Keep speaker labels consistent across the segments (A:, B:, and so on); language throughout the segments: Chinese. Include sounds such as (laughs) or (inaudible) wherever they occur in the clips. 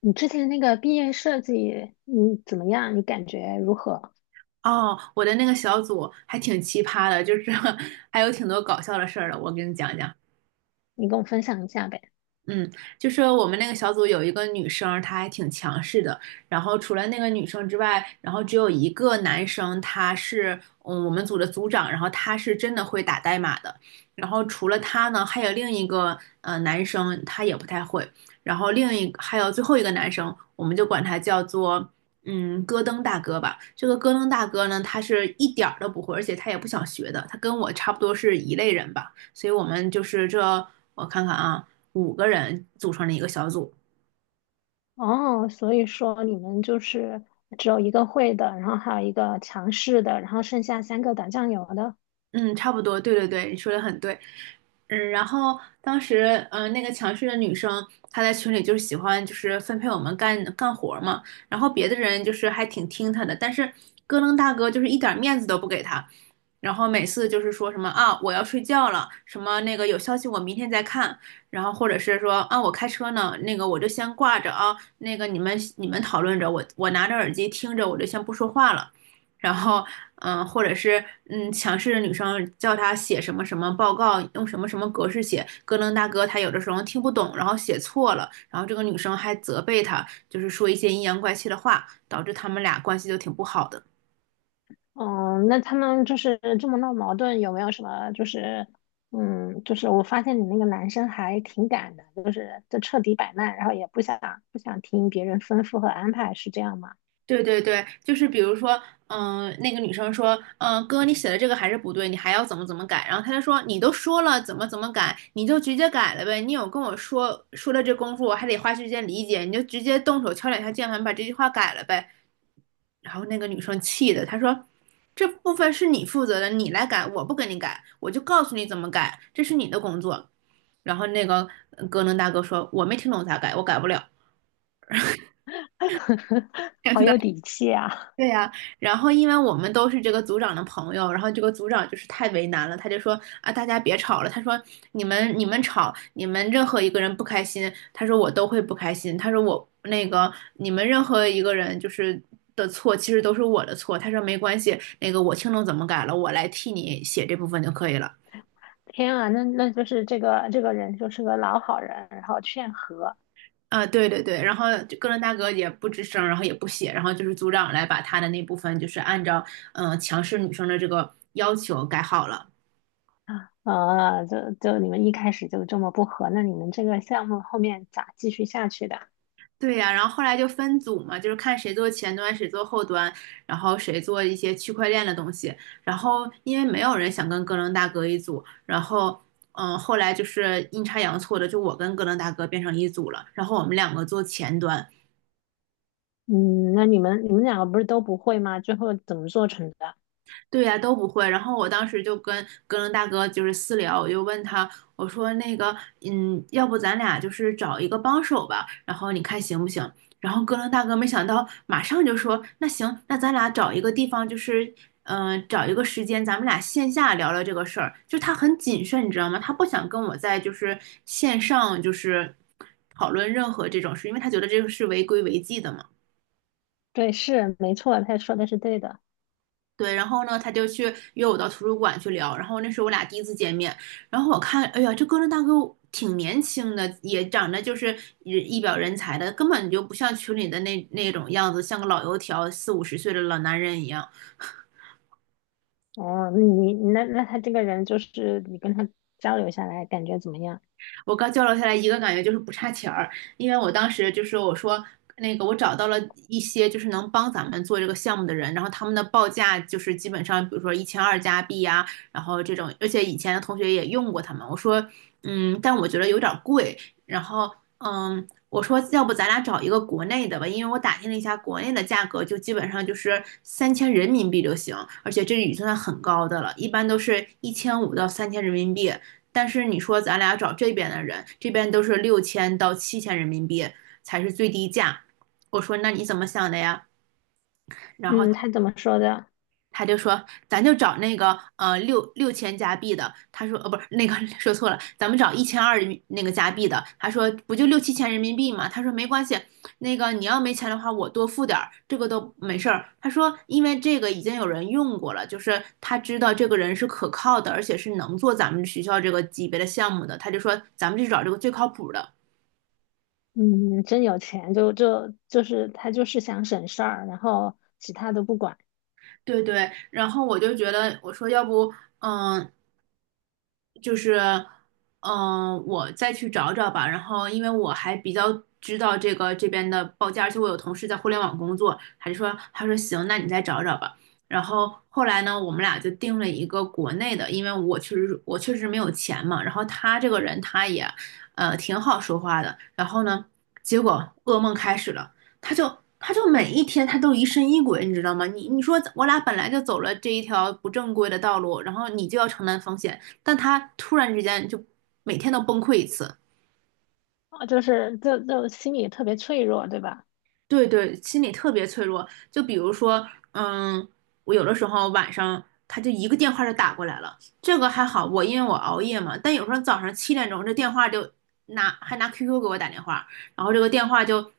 A: 你之前那个毕业设计，你怎么样？你感觉如何？
B: 哦，我的那个小组还挺奇葩的，就是 (laughs) 还有挺多搞笑的事儿的，我给你讲讲。
A: 你跟我分享一下呗。
B: 嗯，就是我们那个小组有一个女生，她还挺强势的。然后除了那个女生之外，然后只有一个男生，他是我们组的组长，然后他是真的会打代码的。然后除了他呢，还有另一个男生，他也不太会。然后还有最后一个男生，我们就管他叫做戈登大哥吧。这个戈登大哥呢，他是一点儿都不会，而且他也不想学的。他跟我差不多是一类人吧，所以我们就是我看看啊。五个人组成了一个小组。
A: 哦，所以说你们就是只有一个会的，然后还有一个强势的，然后剩下三个打酱油的。
B: 嗯，差不多，对对对，你说的很对。然后当时，那个强势的女生，她在群里就是喜欢就是分配我们干干活儿嘛，然后别的人就是还挺听她的，但是咯楞大哥就是一点面子都不给她，然后每次就是说什么啊我要睡觉了，什么那个有消息我明天再看，然后或者是说啊我开车呢，那个我就先挂着啊，那个你们讨论着，我拿着耳机听着，我就先不说话了。然后，或者是强势的女生叫他写什么什么报告，用什么什么格式写，咯楞大哥他有的时候听不懂，然后写错了，然后这个女生还责备他，就是说一些阴阳怪气的话，导致他们俩关系就挺不好的。
A: 哦，那他们就是这么闹矛盾，有没有什么就是，嗯，就是我发现你那个男生还挺敢的，就彻底摆烂，然后也不想听别人吩咐和安排，是这样吗？
B: 对对对，就是比如说，那个女生说，哥，你写的这个还是不对，你还要怎么怎么改？然后他就说，你都说了怎么怎么改，你就直接改了呗，你有跟我说说了这功夫，我还得花时间理解，你就直接动手敲两下键盘把这句话改了呗。然后那个女生气的，她说：“这部分是你负责的，你来改，我不给你改，我就告诉你怎么改，这是你的工作。”然后那个格能大哥说：“我没听懂咋改，我改不了。
A: (laughs) 好有
B: (laughs)”
A: 底气啊！
B: 对呀，然后因为我们都是这个组长的朋友，然后这个组长就是太为难了，他就说啊，大家别吵了。他说你们吵，你们任何一个人不开心，他说我都会不开心。他说我那个你们任何一个人就是的错，其实都是我的错。他说没关系，那个我听懂怎么改了，我来替你写这部分就可以了。
A: 天啊，那就是这个人就是个老好人，然后劝和。
B: 啊，对对对，然后就个伦大哥也不吱声，然后也不写，然后就是组长来把他的那部分就是按照强势女生的这个要求改好了。
A: 啊，就你们一开始就这么不和，那你们这个项目后面咋继续下去的？
B: 对呀，然后后来就分组嘛，就是看谁做前端，谁做后端，然后谁做一些区块链的东西。然后因为没有人想跟哥伦大哥一组，然后后来就是阴差阳错的，就我跟哥伦大哥变成一组了。然后我们两个做前端，
A: 嗯，那你们两个不是都不会吗？最后怎么做成的？
B: 对呀、都不会。然后我当时就跟哥伦大哥就是私聊，我就问他，我说那个，要不咱俩就是找一个帮手吧，然后你看行不行？然后哥伦大哥没想到，马上就说，那行，那咱俩找一个地方，就是，找一个时间，咱们俩线下聊聊这个事儿。就他很谨慎，你知道吗？他不想跟我在就是线上就是讨论任何这种事，因为他觉得这个是违规违纪的嘛。
A: 对，是没错，他说的是对的。
B: 对，然后呢，他就去约我到图书馆去聊，然后那是我俩第一次见面，然后我看，哎呀，这哥伦大哥挺年轻的，也长得就是一表人才的，根本就不像群里的那种样子，像个老油条，四五十岁的老男人一样。
A: 哦，那你他这个人就是你跟他交流下来感觉怎么样？
B: 我刚交流下来一个感觉就是不差钱儿，因为我当时就是我说那个我找到了一些就是能帮咱们做这个项目的人，然后他们的报价就是基本上比如说1200加币呀，然后这种，而且以前的同学也用过他们，我说但我觉得有点儿贵，然后嗯。我说，要不咱俩找一个国内的吧，因为我打听了一下，国内的价格就基本上就是三千人民币就行，而且这已经算很高的了，一般都是1500到3000人民币。但是你说咱俩找这边的人，这边都是6000到7000人民币才是最低价。我说那你怎么想的呀？然后
A: 嗯，他怎么说的？
B: 他就说，咱就找那个六千加币的。他说，不是那个 (laughs) 说错了，咱们找一千二那个加币的。他说，不就六七千人民币吗？他说没关系，那个你要没钱的话，我多付点儿，这个都没事儿。他说，因为这个已经有人用过了，就是他知道这个人是可靠的，而且是能做咱们学校这个级别的项目的。他就说，咱们就找这个最靠谱的。
A: 嗯，真有钱，就他就是想省事儿，然后其他都不管。
B: 对对，然后我就觉得，我说要不，嗯、就是，我再去找找吧。然后，因为我还比较知道这个这边的报价，而且我有同事在互联网工作，他就说，他说行，那你再找找吧。然后后来呢，我们俩就定了一个国内的，因为我确实没有钱嘛。然后他这个人他也，挺好说话的。然后呢，结果噩梦开始了，他就。他就每一天他都疑神疑鬼，你知道吗？你说我俩本来就走了这一条不正规的道路，然后你就要承担风险，但他突然之间就每天都崩溃一次，
A: 哦，就是心里特别脆弱，对吧？
B: 对对，心理特别脆弱。就比如说，嗯，我有的时候晚上他就一个电话就打过来了，这个还好，我因为我熬夜嘛，但有时候早上7点钟这电话就拿 QQ 给我打电话，然后这个电话就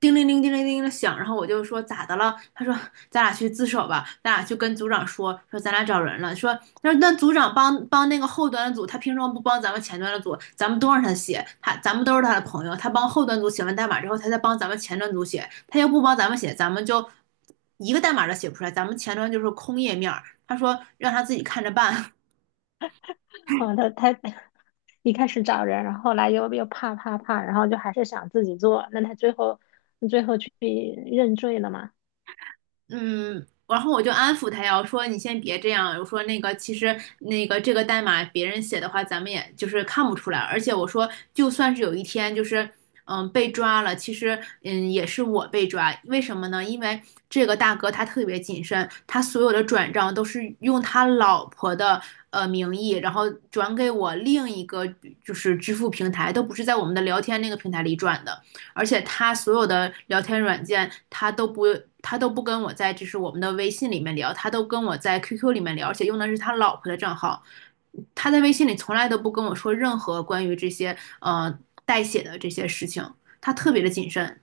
B: 叮铃铃叮铃铃的响，然后我就说咋的了？他说咱俩去自首吧，咱俩去跟组长说，说咱俩找人了，说那组长帮帮那个后端的组，他凭什么不帮咱们前端的组？咱们都让他写，咱们都是他的朋友，他帮后端组写完代码之后，他再帮咱们前端组写，他要不帮咱们写，咱们就一个代码都写不出来，咱们前端就是空页面他说让他自己看着办。
A: 哦，他 (laughs) 一开始找人，然后后来又怕，然后就还是想自己做。那他最后去认罪了嘛？
B: 嗯，然后我就安抚他呀，我说你先别这样，我说其实这个代码别人写的话，咱们也就是看不出来，而且我说就算是有一天就是被抓了，其实也是我被抓，为什么呢？因为这个大哥他特别谨慎，他所有的转账都是用他老婆的名义，然后转给我另一个就是支付平台，都不是在我们的聊天那个平台里转的。而且他所有的聊天软件，他都不他都不跟我在就是我们的微信里面聊，他都跟我在 QQ 里面聊，而且用的是他老婆的账号。他在微信里从来都不跟我说任何关于这些代写的这些事情，他特别的谨慎。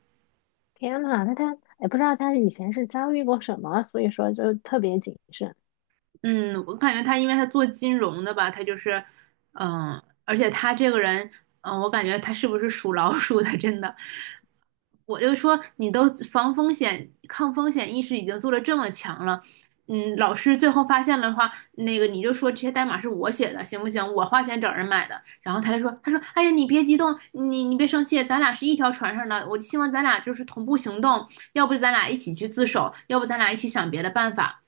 A: 天呐，那他也不知道他以前是遭遇过什么，所以说就特别谨慎。
B: 嗯，我感觉他，因为他做金融的吧，他就是，嗯，而且他这个人，嗯，我感觉他是不是属老鼠的？(laughs) 真的，我就说你都防风险、抗风险意识已经做得这么强了，嗯，老师最后发现了的话，那个你就说这些代码是我写的，行不行？我花钱找人买的。然后他就说，他说，哎呀，你别激动，你别生气，咱俩是一条船上的，我希望咱俩就是同步行动，要不咱俩一起去自首，要不咱俩一起想别的办法。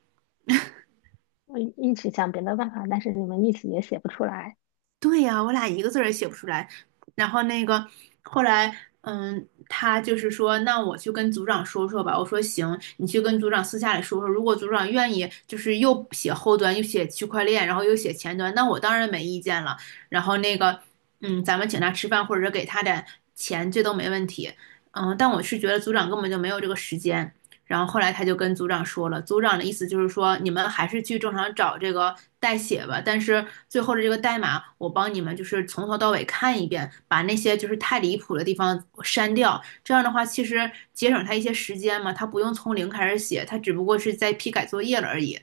A: 我一起想别的办法，但是你们一起也写不出来。
B: 对呀，我俩一个字儿也写不出来。然后那个后来，嗯，他就是说，那我去跟组长说说吧。我说行，你去跟组长私下里说说。如果组长愿意，就是又写后端，又写区块链，然后又写前端，那我当然没意见了。然后那个，嗯，咱们请他吃饭，或者是给他点钱，这都没问题。嗯，但我是觉得组长根本就没有这个时间。然后后来他就跟组长说了，组长的意思就是说，你们还是去正常找这个代写吧，但是最后的这个代码，我帮你们就是从头到尾看一遍，把那些就是太离谱的地方删掉。这样的话，其实节省他一些时间嘛，他不用从零开始写，他只不过是在批改作业了而已。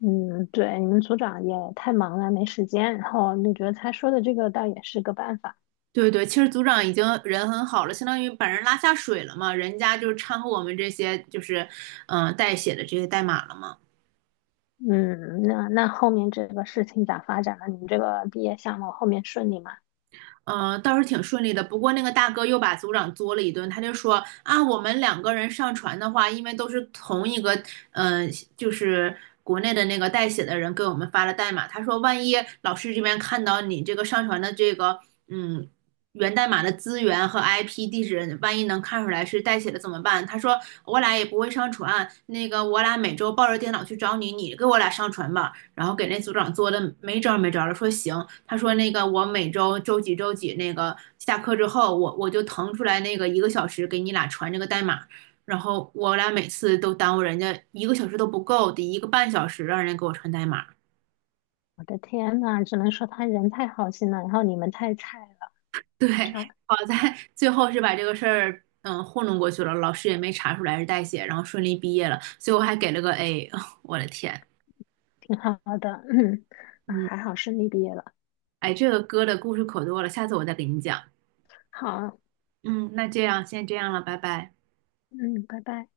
A: 嗯，对，你们组长也太忙了，没时间。然后你觉得他说的这个倒也是个办法。
B: 对对，其实组长已经人很好了，相当于把人拉下水了嘛，人家就是掺和我们这些就是，代写的这些代码了嘛。
A: 嗯，那那后面这个事情咋发展了？你们这个毕业项目后面顺利吗？
B: 嗯，倒是挺顺利的。不过那个大哥又把组长作了一顿，他就说啊，我们两个人上传的话，因为都是同一个，嗯、就是国内的那个代写的人给我们发了代码。他说，万一老师这边看到你这个上传的这个，嗯。源代码的资源和 IP 地址，万一能看出来是代写的怎么办？他说我俩也不会上传，那个我俩每周抱着电脑去找你，你给我俩上传吧。然后给那组长做的没招没招的，说行，他说那个我每周周几周几那个下课之后，我就腾出来那个一个小时给你俩传这个代码，然后我俩每次都耽误人家一个小时都不够，得1个半小时让人给我传代码。(laughs)
A: 我的天呐，只能说他人太好心了，然后你们太菜了，
B: 对，
A: 啥
B: 好在最后是把这个事儿糊弄过去了，老师也没查出来是代写，然后顺利毕业了，最后还给了个 A，(laughs) 我的天，
A: 挺好的，(clears throat) 嗯，啊，
B: 嗯，
A: 还好顺利毕业了，
B: 哎，这个歌的故事可多了，下次我再给你讲。
A: 好，
B: 嗯，那这样先这样了，拜拜。
A: 嗯，拜拜。